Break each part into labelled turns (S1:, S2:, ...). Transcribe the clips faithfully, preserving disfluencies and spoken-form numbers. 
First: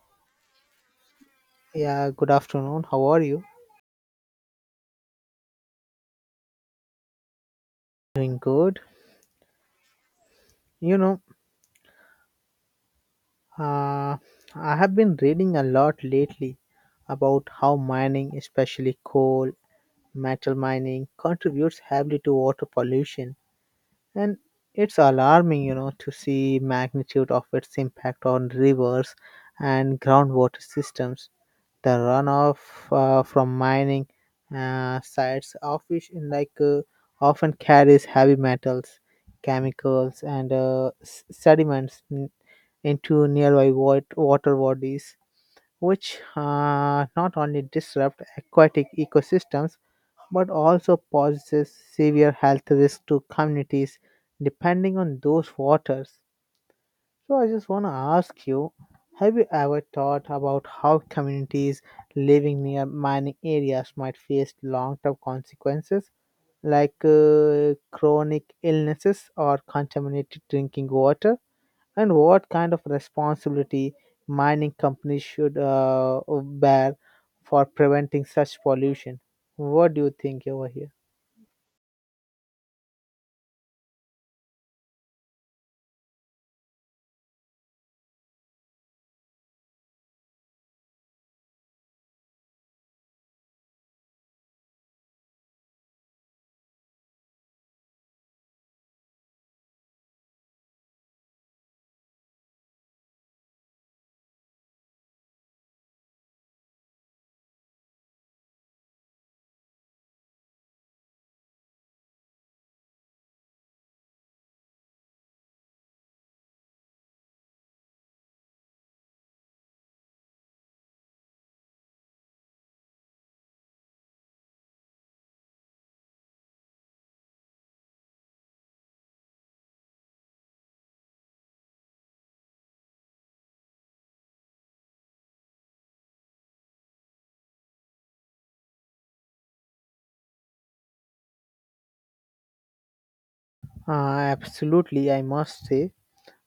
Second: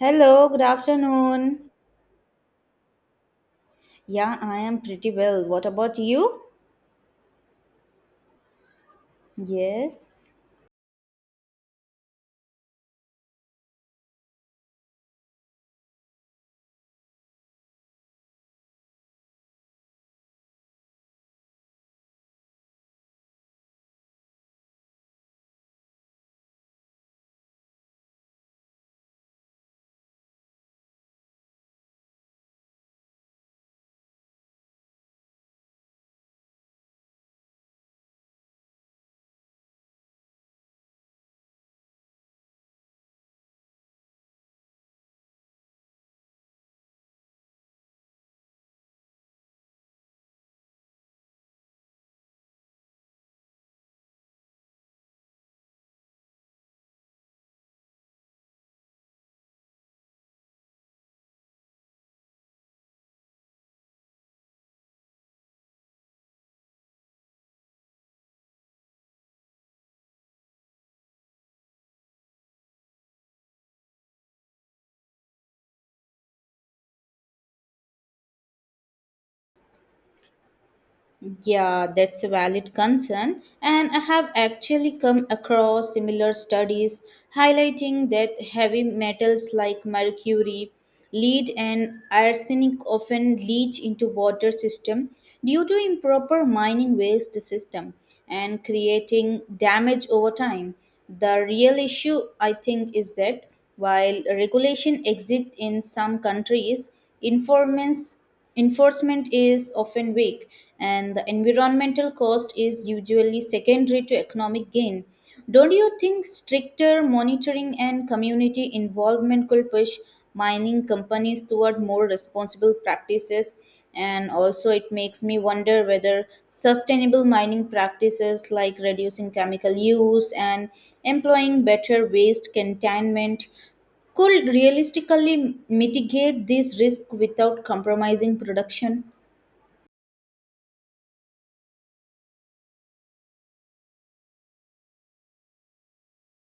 S1: Hello, good afternoon.
S2: Yeah, good afternoon. How are you?
S1: Yeah, I am pretty well. What about you?
S2: Doing good.
S1: Yes.
S2: You know, uh, I have been reading a lot lately about how mining, especially coal, metal mining, contributes heavily to water pollution. And it's alarming, you know, to see magnitude of its impact on rivers and groundwater systems. The runoff uh, from mining uh, sites of which in like uh, often carries heavy metals, chemicals and uh, s- sediments n- into nearby wat- water bodies, which uh, not only disrupt aquatic ecosystems but also poses severe health risks to communities depending on those waters. So I just want to ask you, have you ever thought about how communities living near mining areas might face long-term consequences like uh, chronic illnesses or contaminated drinking water, and what kind of responsibility mining companies should uh, bear for preventing such pollution? What do you think over here?
S1: Yeah, that's a valid concern. And I have actually come across similar studies highlighting that heavy metals like mercury, lead, and arsenic often leach into water system due to improper mining waste system and creating damage over time. The real issue, I think, is that while regulation exists in some countries, enforcements- enforcement is often weak, and the environmental cost is usually secondary to economic gain. Don't you think stricter monitoring and community involvement could push mining companies toward more responsible practices? And also, it makes me wonder whether sustainable mining practices like reducing chemical use and employing better waste containment could realistically mitigate this risk without compromising production.
S2: Uh, absolutely, I must say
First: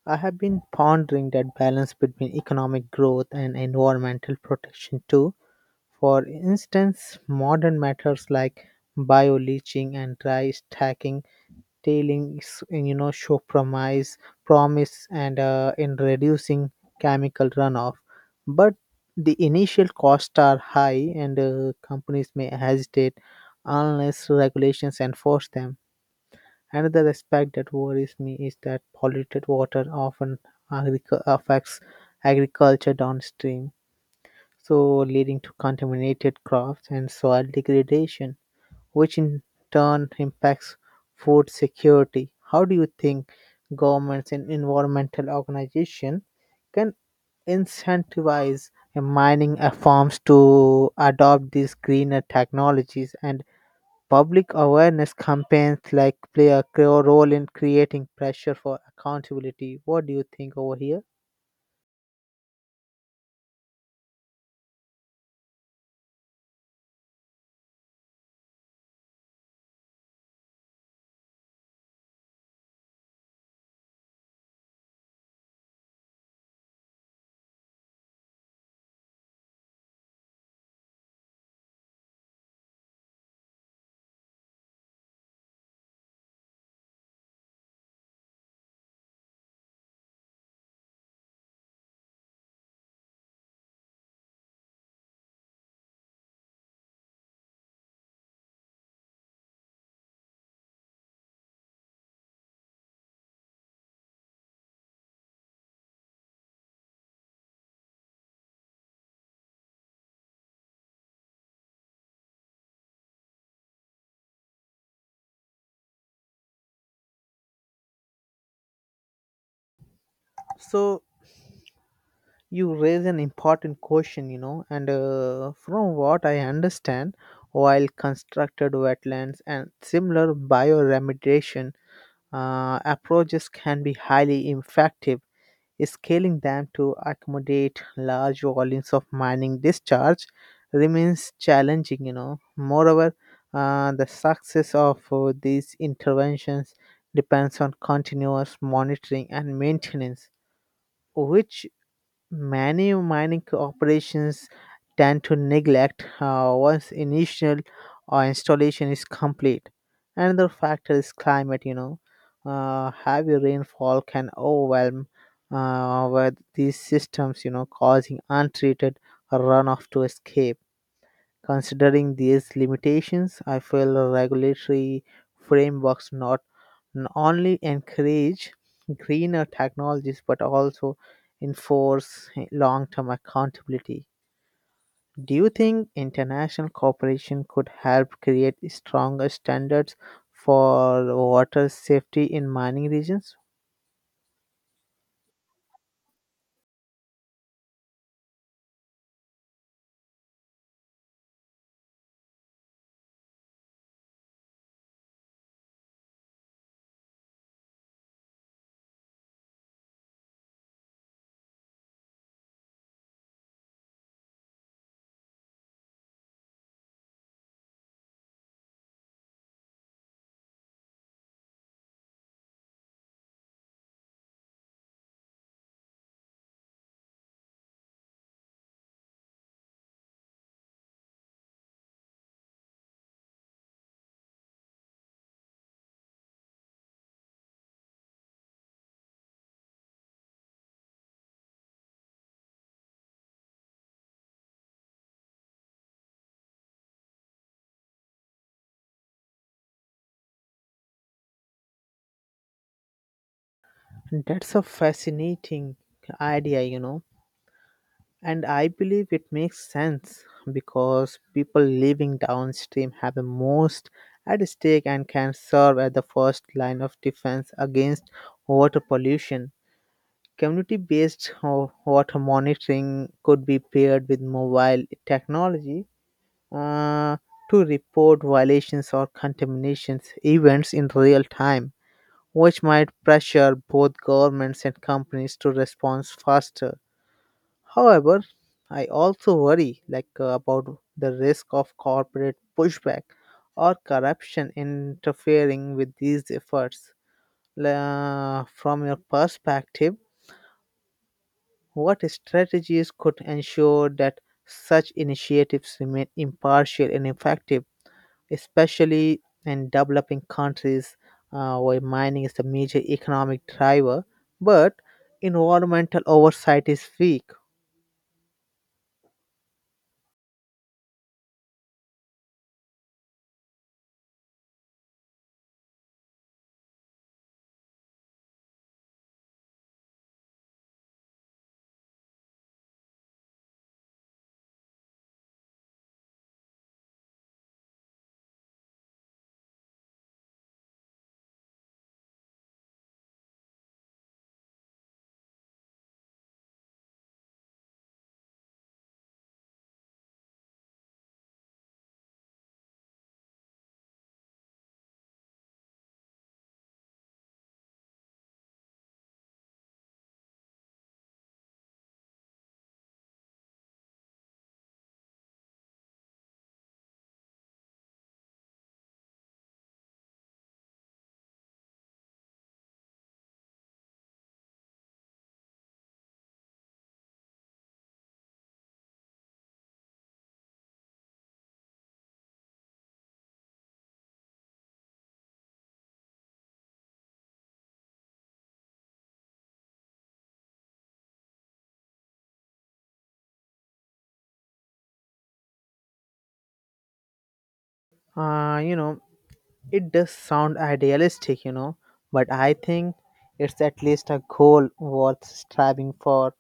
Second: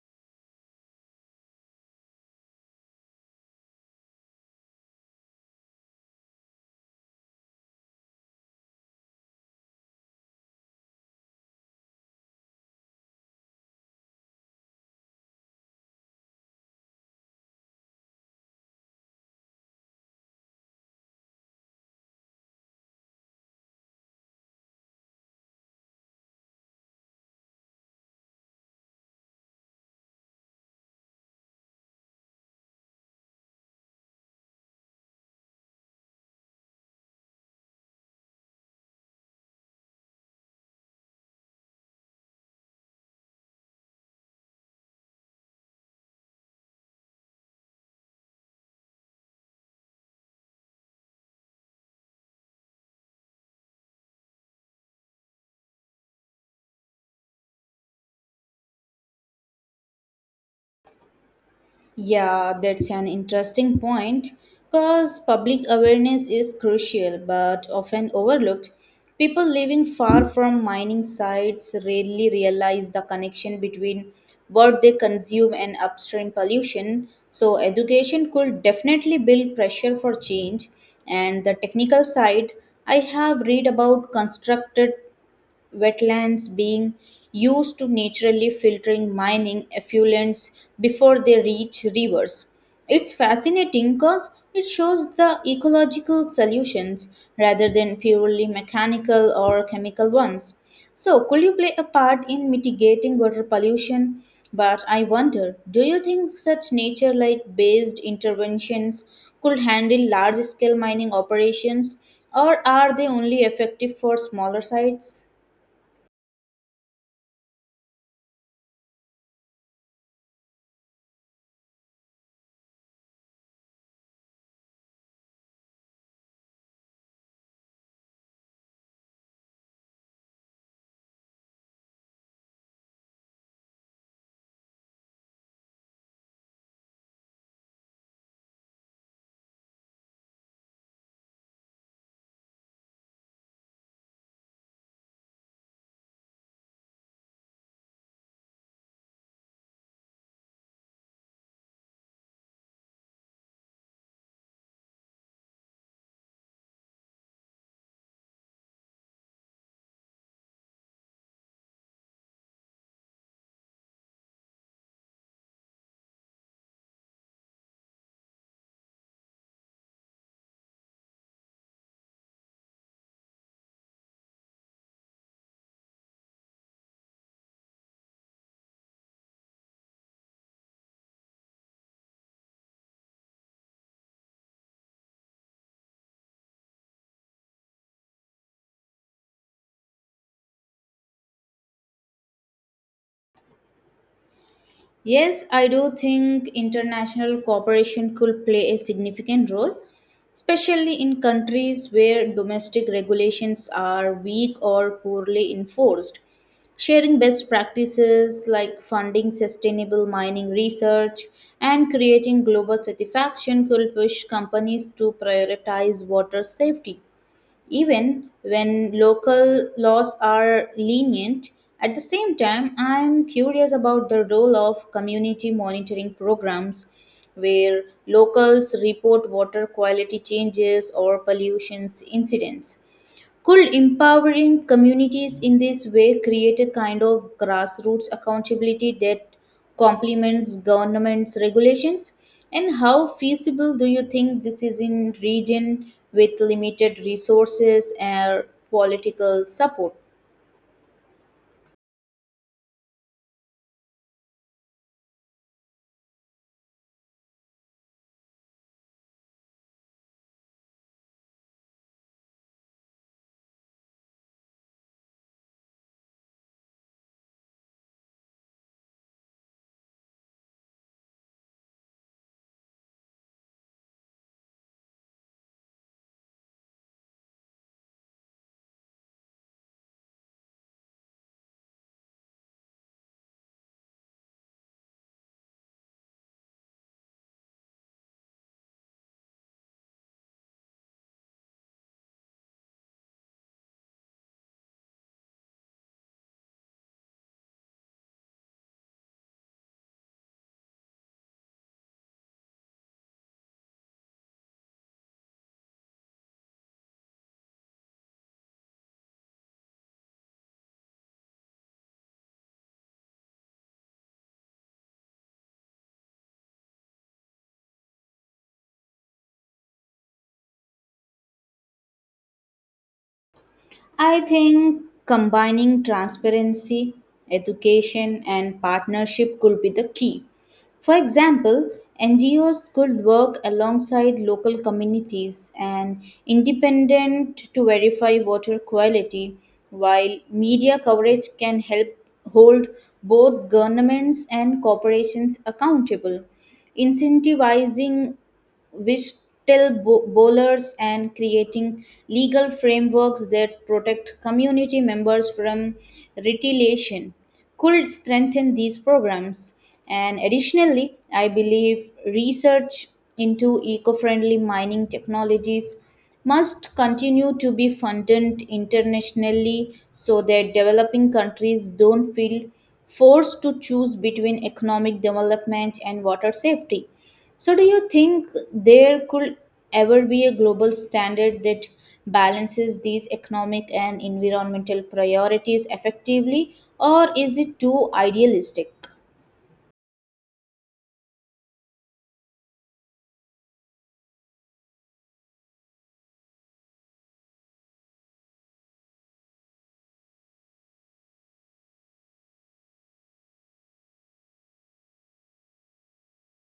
S2: I have been pondering that balance between economic growth and environmental protection too. For instance, modern methods like bioleaching and dry stacking tailings, you know, show promise, promise, and uh, in reducing chemical runoff, but the initial costs are high, and uh, companies may hesitate unless regulations enforce them. Another aspect that worries me is that polluted water often agric- affects agriculture downstream, so leading to contaminated crops and soil degradation, which in turn impacts food security. How do you think governments and environmental organizations can incentivize mining uh, farms to adopt these greener technologies? And public awareness campaigns like play a cre- role in creating pressure for accountability. What do you think over here?
S1: Yeah, that's an interesting point because public awareness is crucial but often overlooked. People living far from mining sites rarely realize the connection between what they consume and upstream pollution. So, education could definitely build pressure for change. And the technical side, I have read about constructed wetlands being used to naturally filtering mining effluents before they reach rivers. It's fascinating because it shows the ecological solutions rather than purely mechanical or chemical ones. So, could you play a part in mitigating water pollution? But I wonder, do you think such nature like based interventions could handle large scale mining operations, or are they only effective for smaller sites?
S2: So you raise an important question, you know, and uh, from what I understand, while constructed wetlands and similar bioremediation uh, approaches can be highly effective, scaling them to accommodate large volumes of mining discharge remains challenging, you know. Moreover, uh, the success of uh, these interventions depends on continuous monitoring and maintenance, which many mining operations tend to neglect uh, once initial uh, installation is complete. Another factor is climate, you know. Uh, heavy rainfall can overwhelm uh, with these systems, you know, causing untreated runoff to escape. Considering these limitations, I feel regulatory frameworks not n- only encourage greener technologies but also enforce long term accountability. Do you think international cooperation could help create stronger standards for water safety in mining regions?
S1: Yes, I do think international cooperation could play a significant role, especially in countries where domestic regulations are weak or poorly enforced. Sharing best practices like funding sustainable mining research and creating global satisfaction could push companies to prioritize water safety even when local laws are lenient. At the same time, I'm curious about the role of community monitoring programs where locals report water quality changes or pollution incidents. Could empowering communities in this way create a kind of grassroots accountability that complements government's regulations? And how feasible do you think this is in region with limited resources and political support?
S2: That's a fascinating idea, you know. And I believe it makes sense because people living downstream have the most at stake and can serve as the first line of defense against water pollution. Community based water monitoring could be paired with mobile technology uh, to report violations or contaminations events in real time, which might pressure both governments and companies to respond faster. However, I also worry like uh, about the risk of corporate pushback or corruption interfering with these efforts. La- from your perspective, what strategies could ensure that such initiatives remain impartial and effective, especially in developing countries uh, where mining is the major economic driver, but environmental oversight is weak?
S1: I think combining transparency, education, and partnership could be the key. For example, N G Os could work alongside local communities and independent to verify water quality, while media coverage can help hold both governments and corporations accountable. Incentivizing which bo- bowlers and creating legal frameworks that protect community members from retaliation could strengthen these programs. And additionally, I believe research into eco friendly mining technologies must continue to be funded internationally so that developing countries don't feel forced to choose between economic development and water safety. So, do you think there could ever be a global standard that balances these economic and environmental priorities effectively, or is it too idealistic?
S2: Uh, you know, It does sound idealistic, you know, but I think it's at least a goal worth striving for.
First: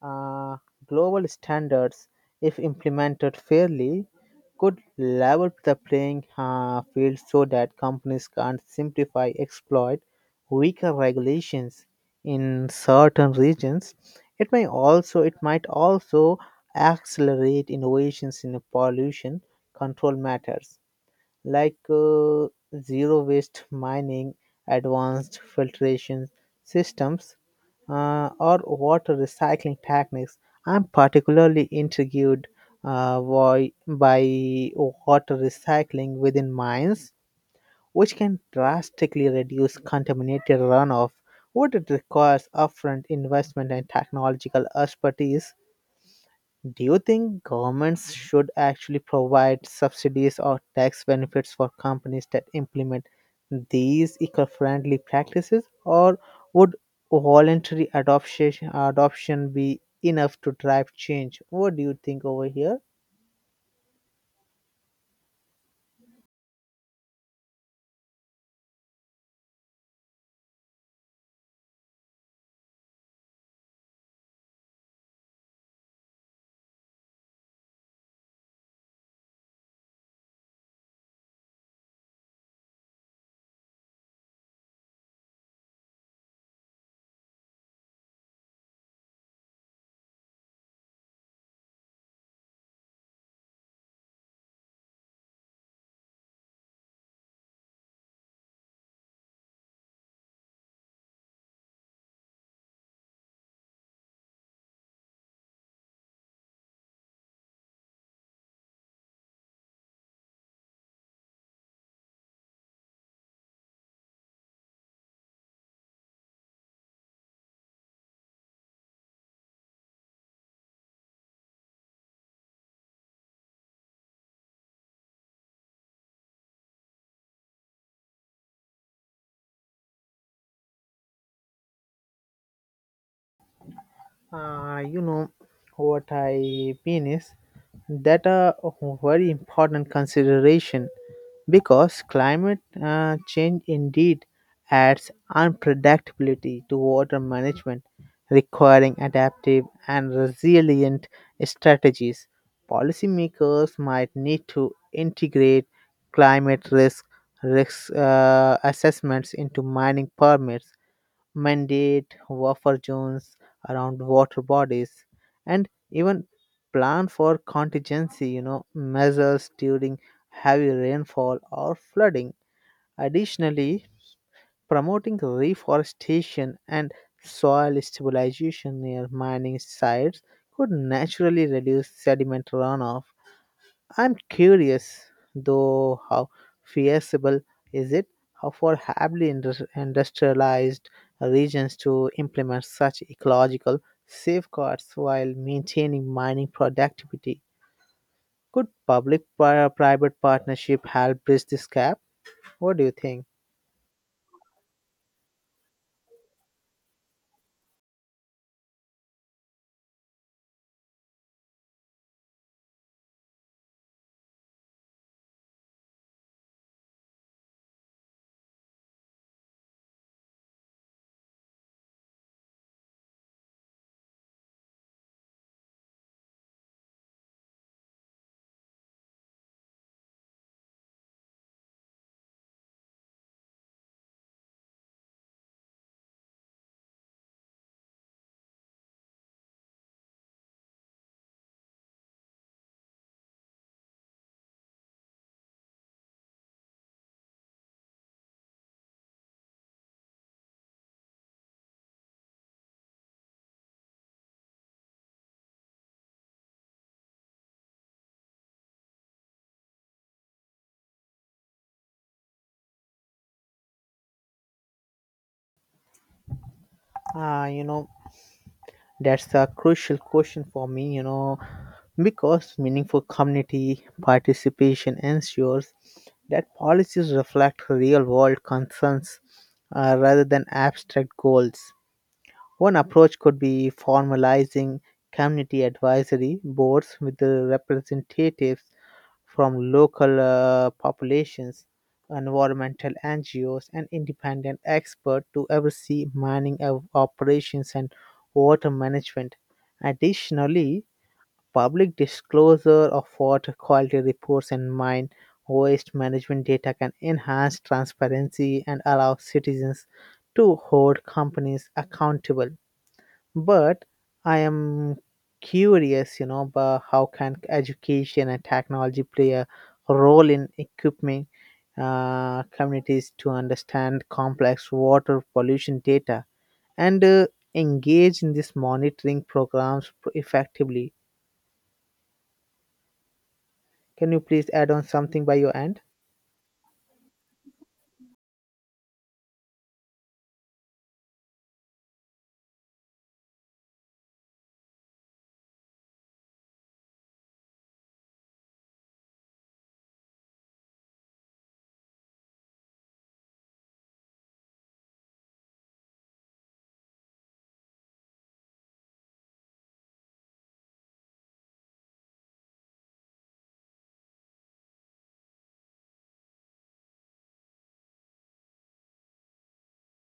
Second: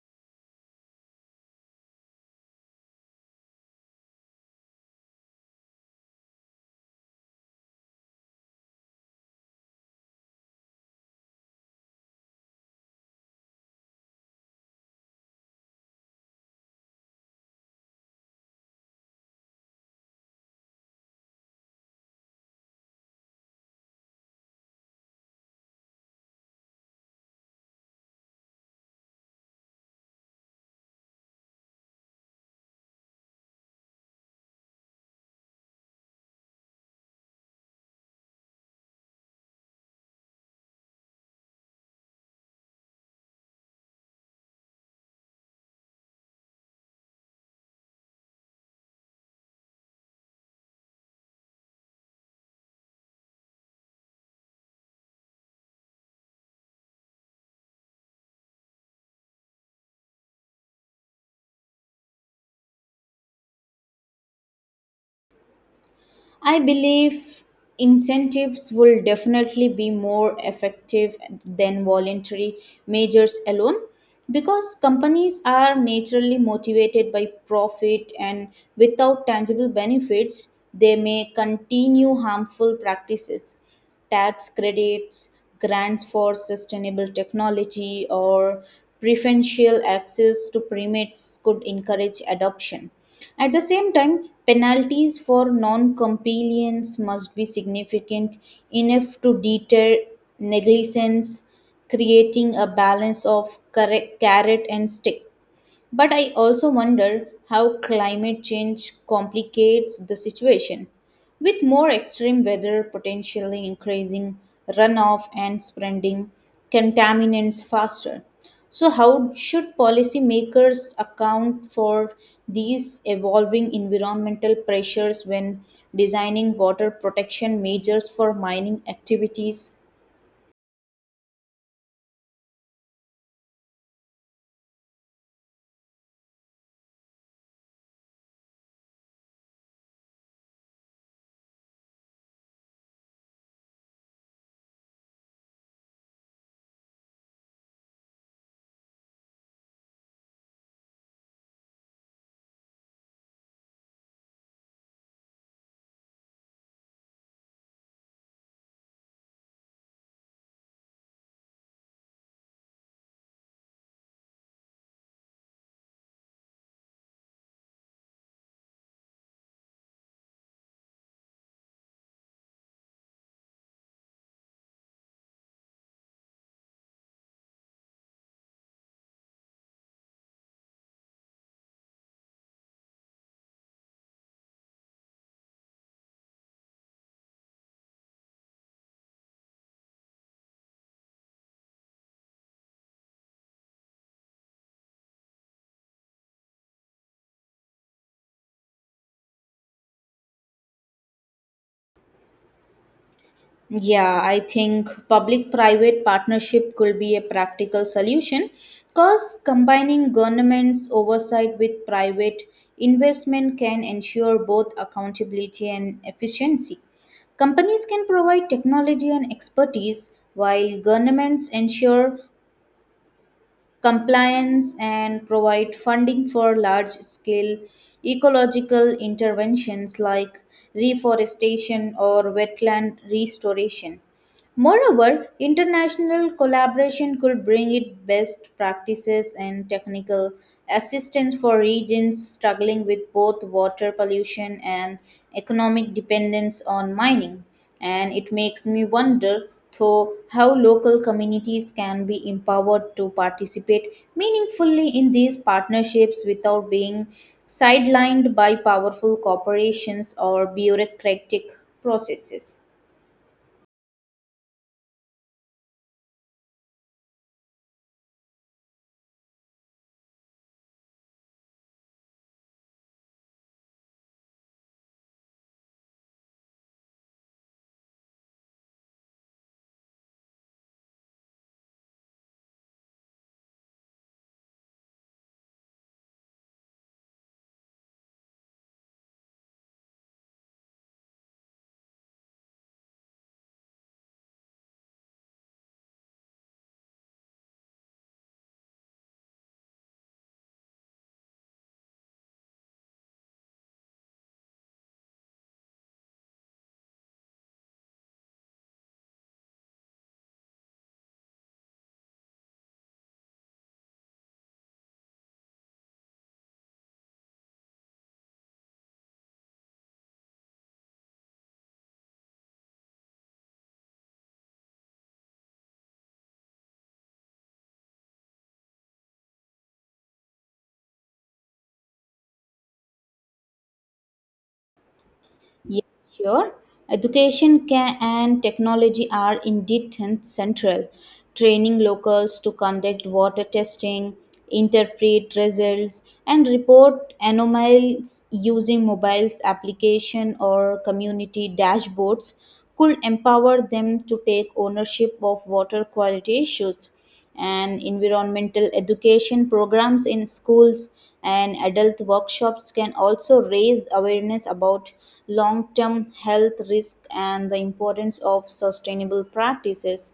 S2: Uh, Global standards, if implemented fairly, could level the playing uh, field so that companies can't simplify exploit weaker regulations in certain regions. It may also it might also accelerate innovations in pollution control matters like uh, zero waste mining, advanced filtration systems, uh, or water recycling techniques. I'm particularly intrigued uh, why, by water recycling within mines, which can drastically reduce contaminated runoff. What it requires upfront investment and technological expertise, do you think governments should actually provide subsidies or tax benefits for companies that implement these eco-friendly practices, or would voluntary adoption adoption be enough to drive change? What do you think over here?
S1: I believe incentives will definitely be more effective than voluntary measures alone, because companies are naturally motivated by profit and without tangible benefits they may continue harmful practices. Tax credits, grants for sustainable technology, or preferential access to permits could encourage adoption. At the same time, penalties for non compliance must be significant enough to deter negligence, creating a balance of correct- carrot and stick. But I also wonder how climate change complicates the situation, with more extreme weather potentially increasing runoff and spreading contaminants faster. So, how should policymakers account for these evolving environmental pressures when designing water protection measures for mining activities?
S2: Uh, you know what I mean is that a very important consideration, because climate uh, change indeed adds unpredictability to water management, requiring adaptive and resilient strategies. Policymakers might need to integrate climate risk risk uh, assessments into mining permits, mandate buffer zones around water bodies, and even plan for contingency, you know, measures during heavy rainfall or flooding. Additionally, promoting reforestation and soil stabilization near mining sites could naturally reduce sediment runoff. I'm curious, though, how feasible is it how for heavily indus- industrialized regions to implement such ecological safeguards while maintaining mining productivity? Could public pri- private partnership help bridge this gap? What do you think?
S1: Yeah, I think public private partnership could be a practical solution because combining government's oversight with private investment can ensure both accountability and efficiency. Companies can provide technology and expertise while governments ensure compliance and provide funding for large scale ecological interventions like reforestation or wetland restoration. Moreover, international collaboration could bring it best practices and technical assistance for regions struggling with both water pollution and economic dependence on mining. And it makes me wonder, though, how local communities can be empowered to participate meaningfully in these partnerships without being sidelined by powerful corporations or bureaucratic processes.
S2: Uh, you know, That's a crucial question for me, you know, because meaningful community participation ensures that policies reflect real world concerns uh, rather than abstract goals. One approach could be formalizing community advisory boards with the representatives from local uh, populations, environmental N G Os, and independent experts to oversee mining of operations and water management. Additionally, public disclosure of water quality reports and mine waste management data can enhance transparency and allow citizens to hold companies accountable. But I am curious, you know, about how can education and technology play a role in equipping uh, communities to understand complex water pollution data and uh, engage in these monitoring programs effectively? Can you please add on something by your end?
S1: Yes, sure. Education can, and technology are indeed ten- central. Training locals to conduct water testing, interpret results, and report anomalies using mobiles application or community dashboards could empower them to take ownership of water quality issues. And environmental education programs in schools and adult workshops can also raise awareness about long term health risk and the importance of sustainable practices.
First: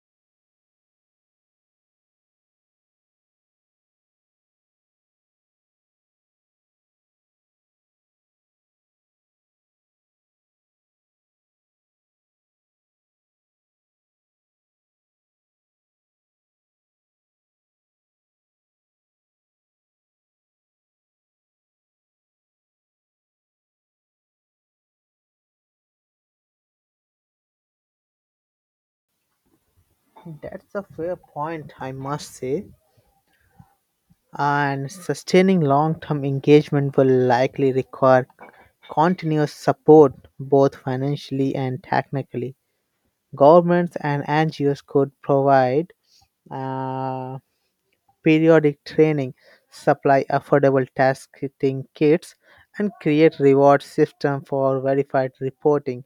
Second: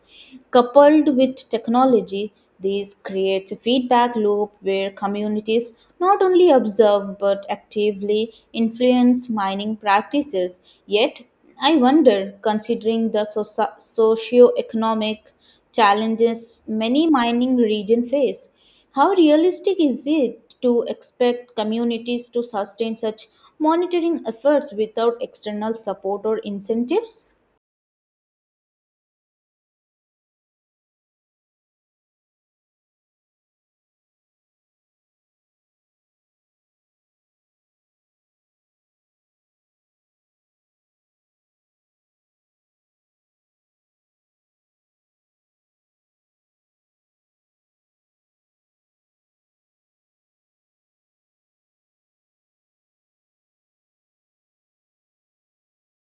S1: Coupled with technology, this creates a feedback loop where communities not only observe but actively influence mining practices. Yet, I wonder, considering the soci- socio-economic challenges many mining regions face, how realistic is it to expect communities to sustain such monitoring efforts without external support or incentives?
S2: That's a fair point, I must say. And sustaining long term engagement will likely require continuous support, both financially and technically. Governments and N G Os could provide uh, periodic training, supply affordable testing kits, and create reward system for verified reporting.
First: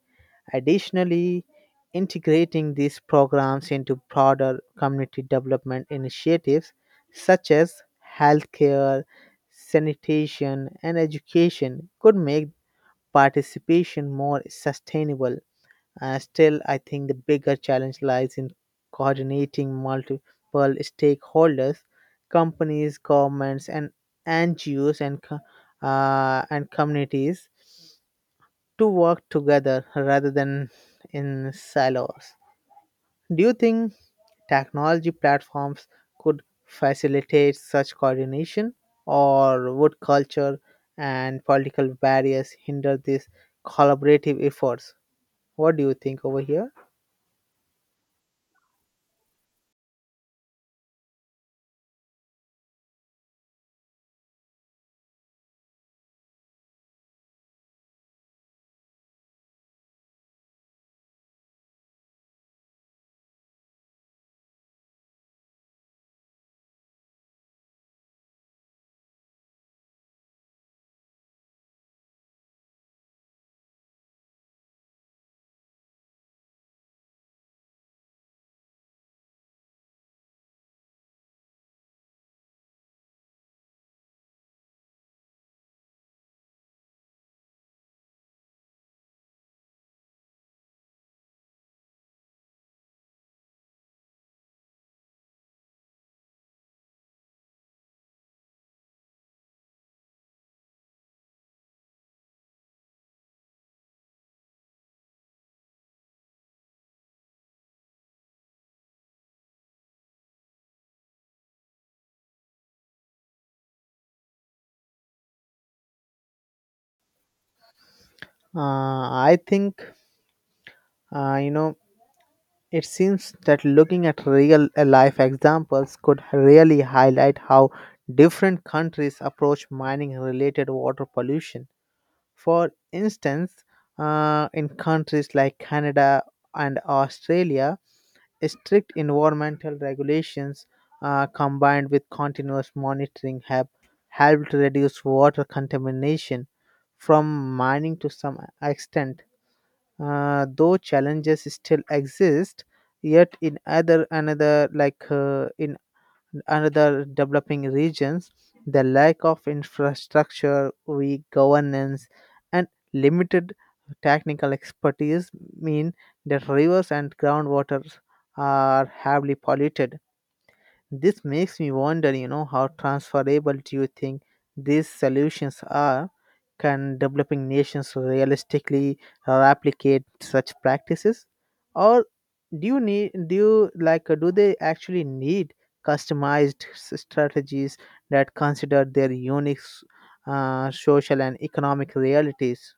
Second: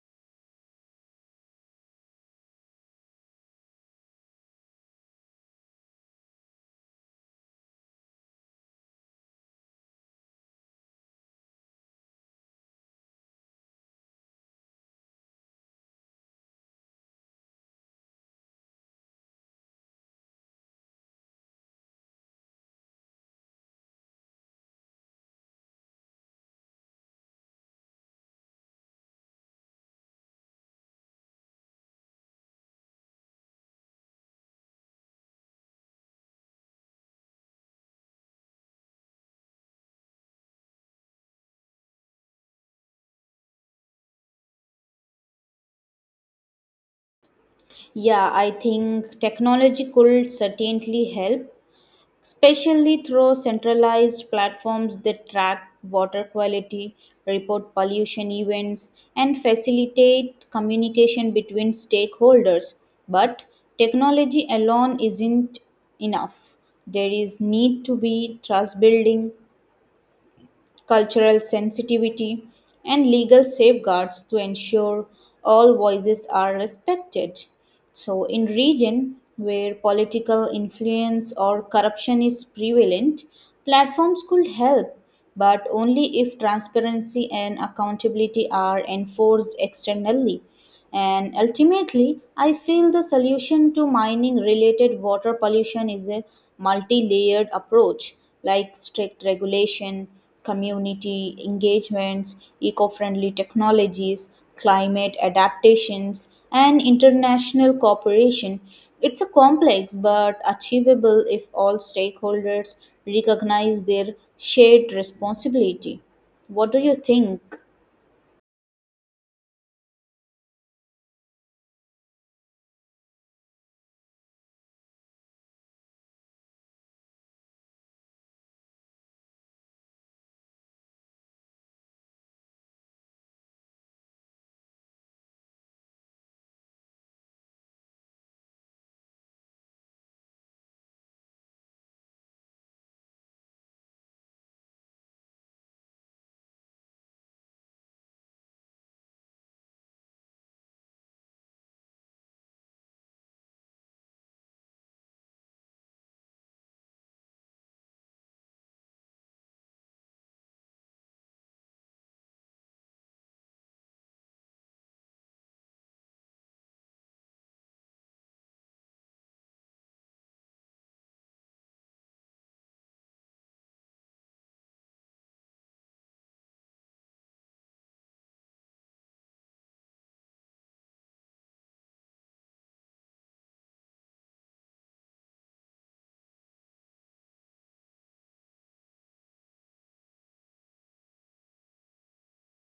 S2: Additionally, integrating these programs into broader community development initiatives such as healthcare, sanitation, and education could make participation more sustainable. Uh, still, I think the bigger challenge lies in coordinating multiple stakeholders, companies, governments, and N G Os and co- uh, and communities to work together rather than in silos. Do you think technology platforms could facilitate such coordination, or would culture and political barriers hinder these collaborative efforts? What do you think over here?
S1: Yeah, I think technology could certainly help, especially through centralized platforms that track water quality, report pollution events, and facilitate communication between stakeholders. But technology alone isn't enough. There is need to be trust building, cultural sensitivity, and legal safeguards to ensure all voices are respected. So, in region where political influence or corruption is prevalent, platforms could help, but only if transparency and accountability are enforced externally. And ultimately, I feel the solution to mining related water pollution is a multi layered approach like strict regulation, community engagements, eco friendly technologies, climate adaptations, and international cooperation. It's a complex but achievable if all stakeholders recognize their shared responsibility. What do you think?
S2: Uh, I think uh, you know it seems that looking at real uh, life examples could really highlight how different countries approach mining related water pollution. For instance, uh, in countries like Canada and Australia, strict environmental regulations uh, combined with continuous monitoring have helped reduce water contamination from mining to some extent. Uh, though challenges still exist, yet in other another like uh, in another developing regions, the lack of infrastructure, weak governance, and limited technical expertise mean that rivers and groundwater are heavily polluted. This makes me wonder, you know, how transferable do you think these solutions are. Can developing nations realistically uh, replicate such practices, or do you need do you like uh, do they actually need customized s- strategies that consider their unique s- uh, social and economic realities?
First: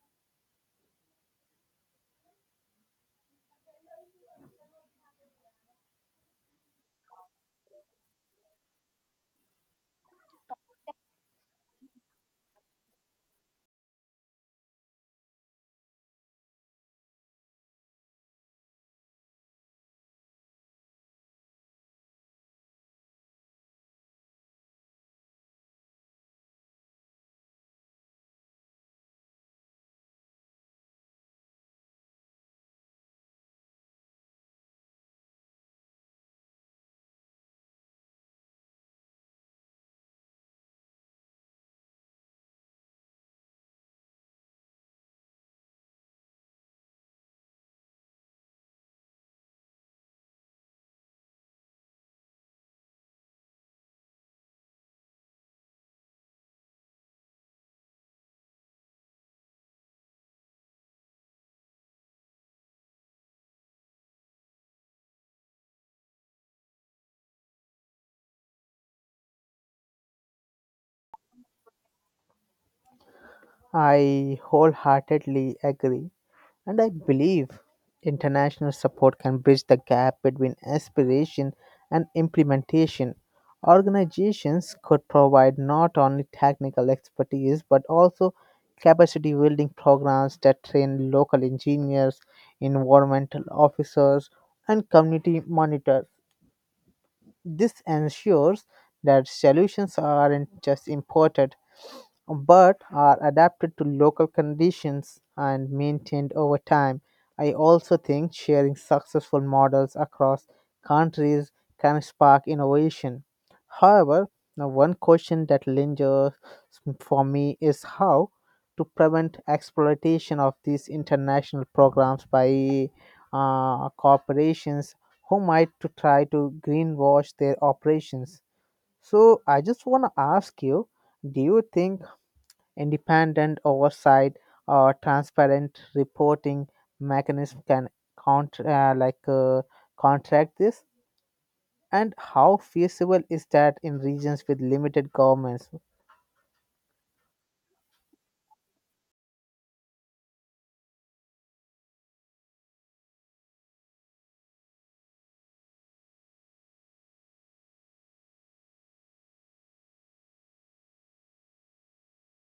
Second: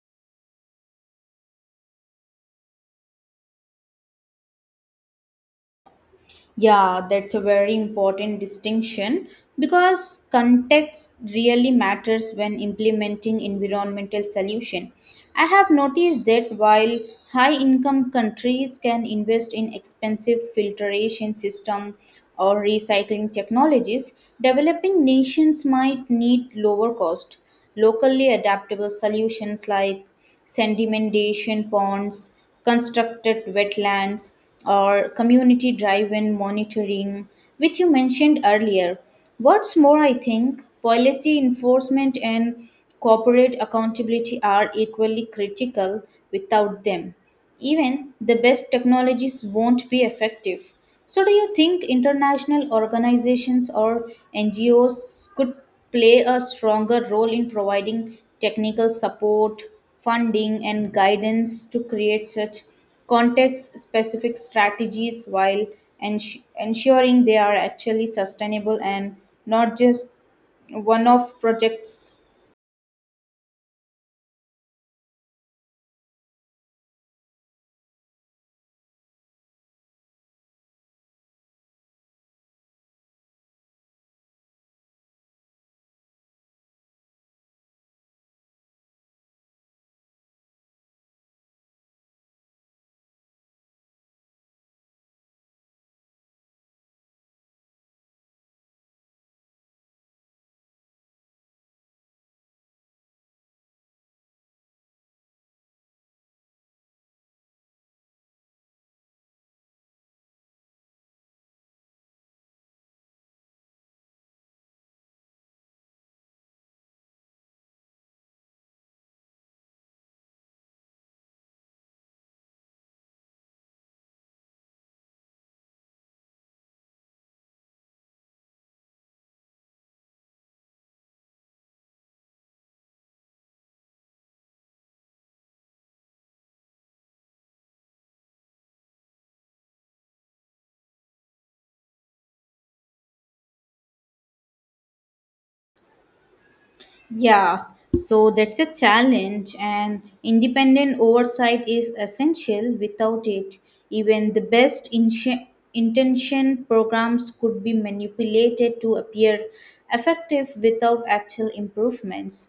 S1: Yeah, that's a very important distinction because context really matters when implementing environmental solution. I have noticed that while high income countries can invest in expensive filtration system or recycling technologies, developing nations might need lower cost, locally adaptable solutions like sedimentation ponds, constructed wetlands, or community drive in monitoring, which you mentioned earlier. What's more, I think policy enforcement and corporate accountability are equally critical. Without them, even the best technologies won't be effective. So, do you think international organizations or N G Os could play a stronger role in providing technical support, funding, and guidance to create such context specific strategies while ens- ensuring they are actually sustainable and not just one off projects?
S2: I wholeheartedly agree. And I believe international support can bridge the gap between aspiration and implementation. Organizations could provide not only technical expertise but also capacity building programs that train local engineers, environmental officers, and community monitors. This ensures that solutions aren't just imported, but are adapted to local conditions and maintained over time. I also think sharing successful models across countries can spark innovation. However, now one question that lingers for me is how to prevent exploitation of these international programs by uh, corporations who might to try to greenwash their operations. So I just want to ask you, do you think independent oversight or transparent reporting mechanism can counter uh, like uh, contract this? And how feasible is that in regions with limited governments?
S1: Yeah, so that's a challenge, and independent oversight is essential. Without it, even the best inti- intention programs could be manipulated to appear effective without actual improvements.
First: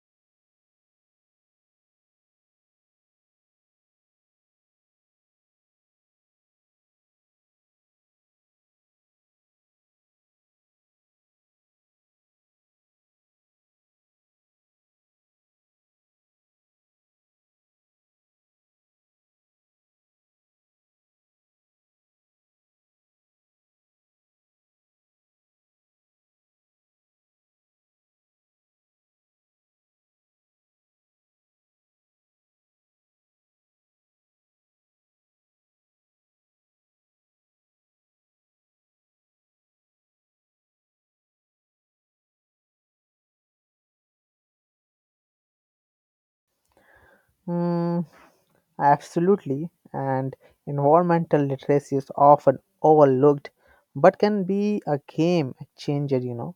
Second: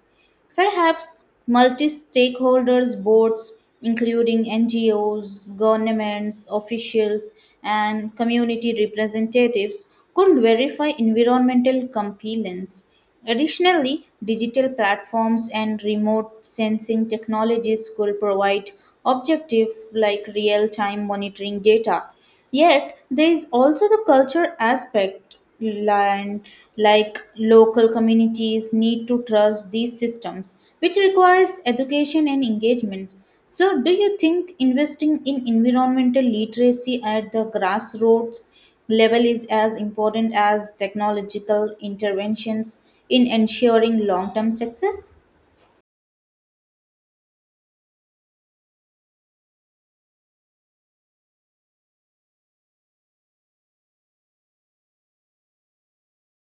S1: Perhaps multi stakeholders boards, including N G Os, governments, officials, and community representatives, could verify environmental compliance. Additionally, digital platforms and remote sensing technologies could provide objective, like real time monitoring data. Yet, there is also the culture aspect, and like local communities need to trust these systems, which requires education and engagement. So, do you think investing in environmental literacy at the grassroots level is as important as technological interventions in ensuring long term success?
S2: Hmm, absolutely. And environmental literacy is often overlooked, but can be a game changer, you know.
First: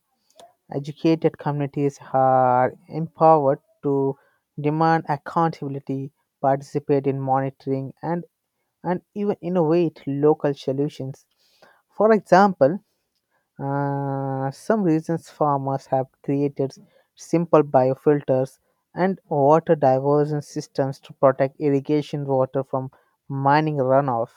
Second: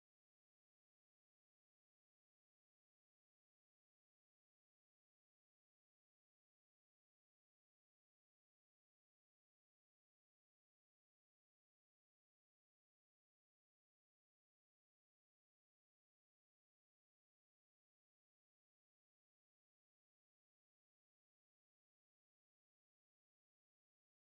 S2: Educated communities are empowered to demand accountability, participate in monitoring, and, and even innovate local solutions. For example, uh, some regions farmers have created simple biofilters and water diversion systems to protect irrigation water from mining runoff.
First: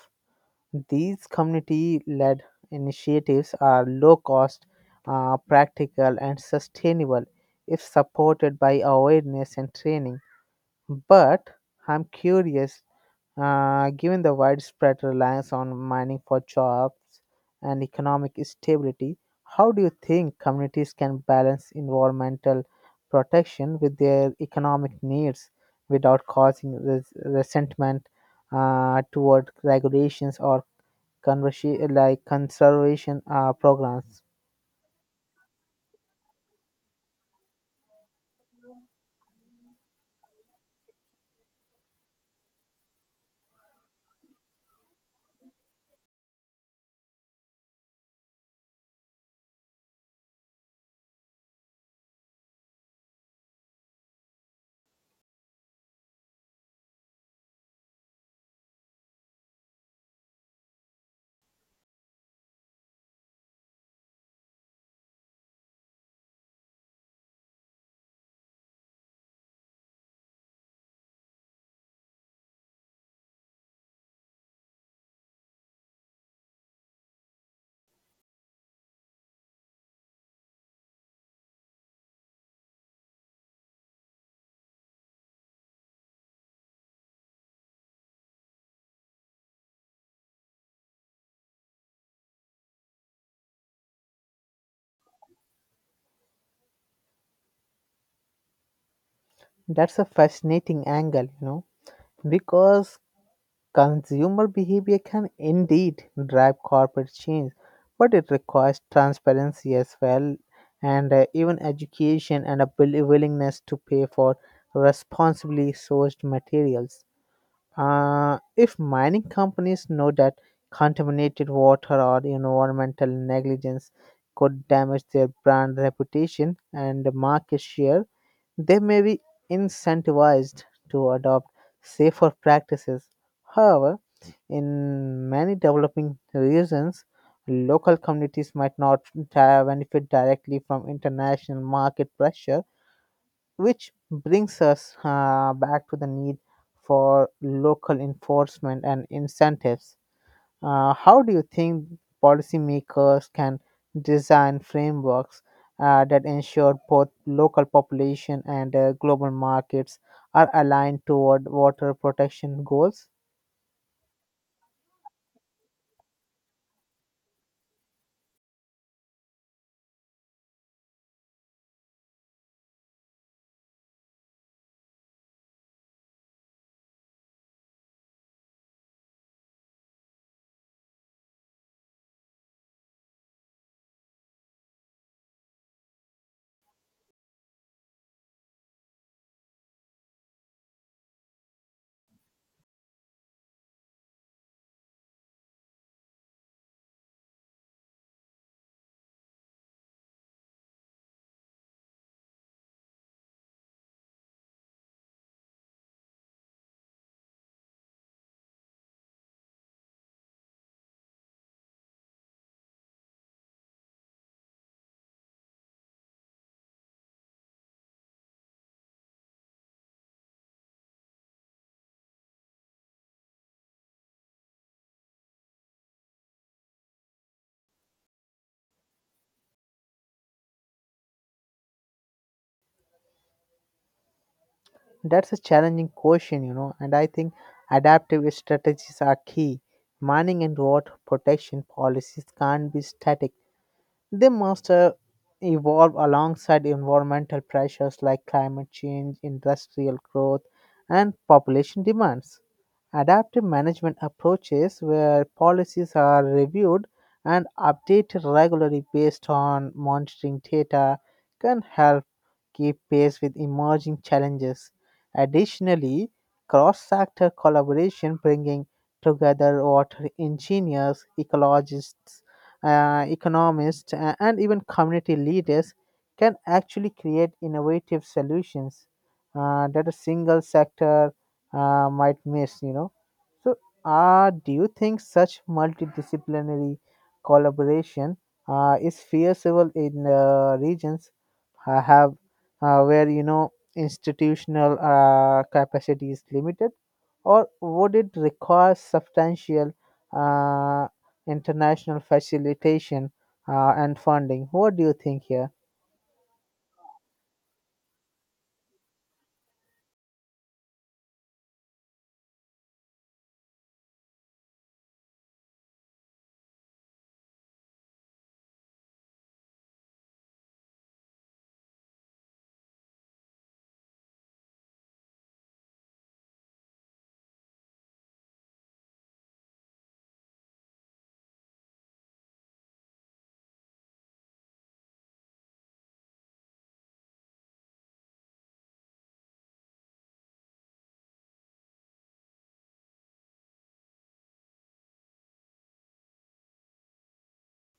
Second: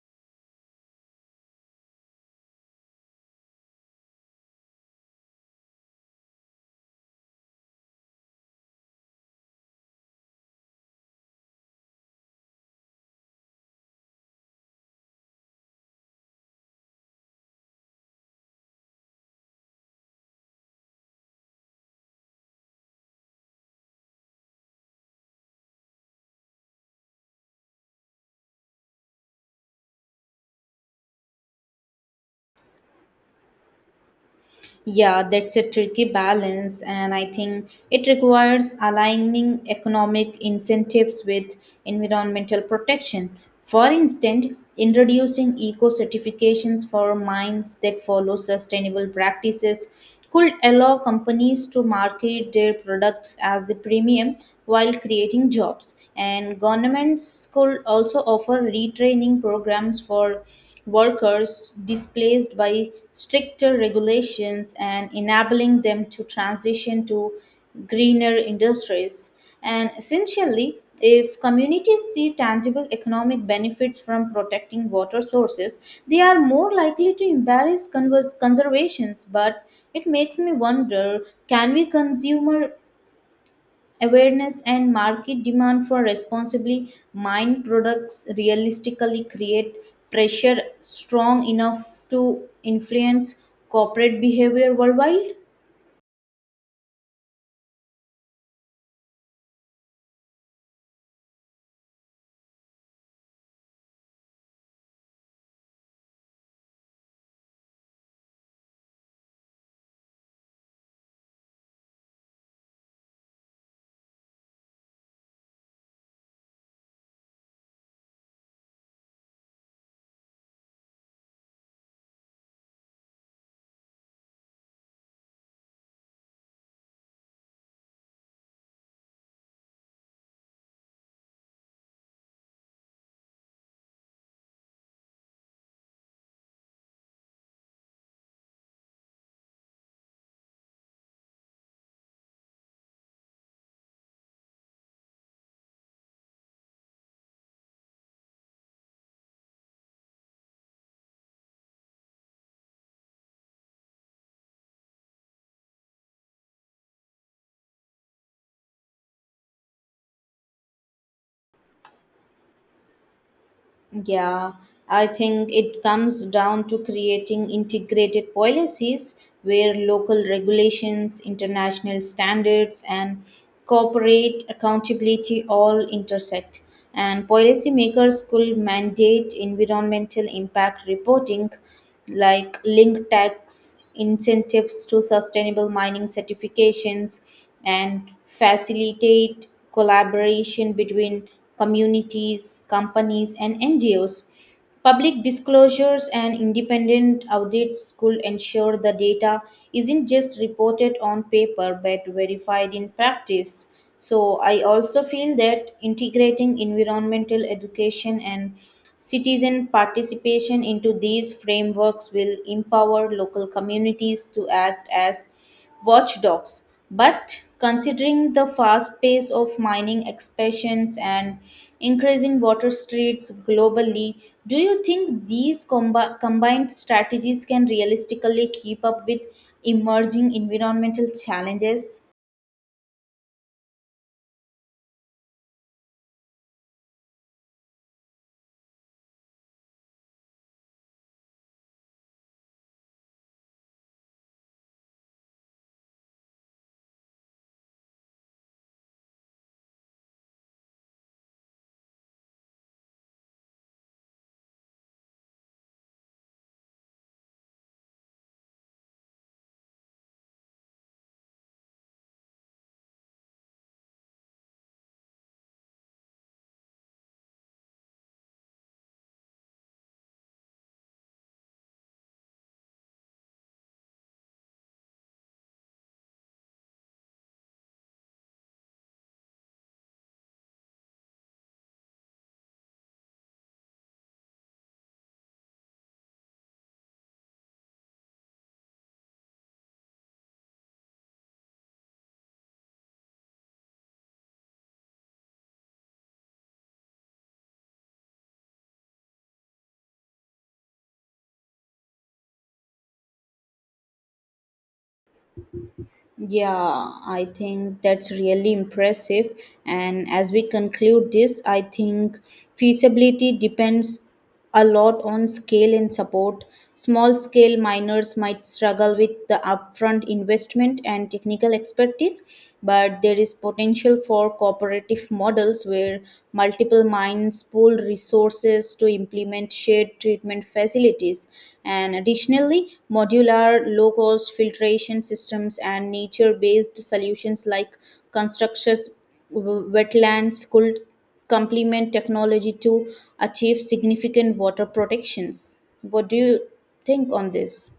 S2: These community led initiatives are low cost, uh, practical, and sustainable if supported by awareness and training. But I'm curious, uh, given the widespread reliance on mining for jobs and economic stability, how do you think communities can balance environmental protection with their economic needs without causing res- resentment uh, toward regulations or conversi- like conservation uh, programs.
S1: Yeah, that's a tricky balance, and I think it requires aligning economic incentives with environmental protection. For instance, introducing eco certifications for mines that follow sustainable practices could allow companies to market their products as a premium while creating jobs. And governments could also offer retraining programs for workers displaced by stricter regulations and enabling them to transition to greener industries. And essentially, if communities see tangible economic benefits from protecting water sources, they are more likely to embrace convers- conservations. But it makes me wonder, can we consumer awareness and market demand for responsibly mined products realistically create pressure strong enough to influence corporate behavior worldwide?
S2: That's a fascinating angle, you know, because consumer behavior can indeed drive corporate change, but it requires transparency as well, and uh, even education and a will- willingness to pay for responsibly sourced materials. Uh, if mining companies know that contaminated water or environmental negligence could damage their brand reputation and market share, they may be incentivized to adopt safer practices. However, in many developing regions, local communities might not di- benefit directly from international market pressure, which brings us uh, back to the need for local enforcement and incentives. Uh, how do you think policymakers can design frameworks uh, that ensure both local population and uh, global markets are aligned toward water protection goals?
S1: Yeah, I think it comes down to creating integrated policies where local regulations, international standards, and corporate accountability all intersect. And policymakers could mandate environmental impact reporting, like link tax incentives to sustainable mining certifications and facilitate collaboration between communities, companies, and N G Os. Public disclosures and independent audits could ensure the data isn't just reported on paper but verified in practice. So, I also feel that integrating environmental education and citizen participation into these frameworks will empower local communities to act as watchdogs. But considering the fast pace of mining expansions and increasing water streets globally, do you think these combi- combined strategies can realistically keep up with emerging environmental challenges?
S2: That's a challenging question, you know, and I think adaptive strategies are key. Mining and water protection policies can't be static. They must uh, evolve alongside environmental pressures like climate change, industrial growth, and population demands. Adaptive management approaches where policies are reviewed and updated regularly based on monitoring data can help keep pace with emerging challenges. Additionally, cross-sector collaboration bringing together water engineers, ecologists, uh, economists, a- and even community leaders can actually create innovative solutions uh, that a single sector uh, might miss, you know. So, uh, do you think such multidisciplinary collaboration uh, is feasible in uh, regions uh, have uh, where, you know, institutional uh, capacity is limited, or would it require substantial uh, international facilitation uh, and funding? What do you think here?
S1: Yeah, I think that's really impressive. And as we conclude this, I think feasibility depends a lot on scale and support. Small scale miners might struggle with the upfront investment and technical expertise, but there is potential for cooperative models where multiple mines pool resources to implement shared treatment facilities. And additionally, modular low cost filtration systems and nature based solutions like construction w- wetlands could complement technology to achieve significant water protections. What do you think on this?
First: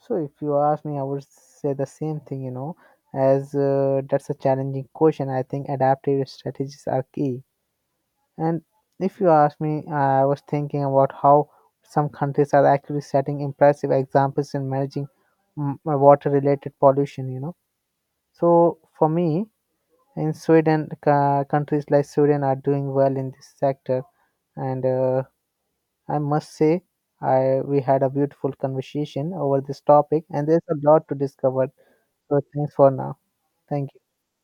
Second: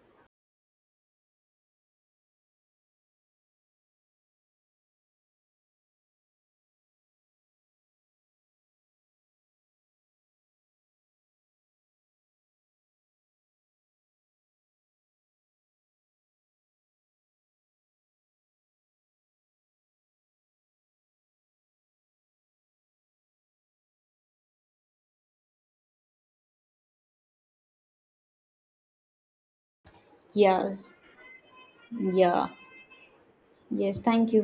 S2: So, if you ask me, I would say the same thing. You know, as uh, that's a challenging question. I think adaptive strategies are key. And if you ask me, I was thinking about how some countries are actually setting impressive examples in managing water related pollution, you know. So for me, in Sweden, ca- countries like Sweden are doing well in this sector, and uh, I must say, I we had a beautiful conversation over this topic, and there's a lot
S1: Yes.
S2: to discover. So
S1: Yeah.
S2: thanks for now. Thank you.
S1: Yes, thank you.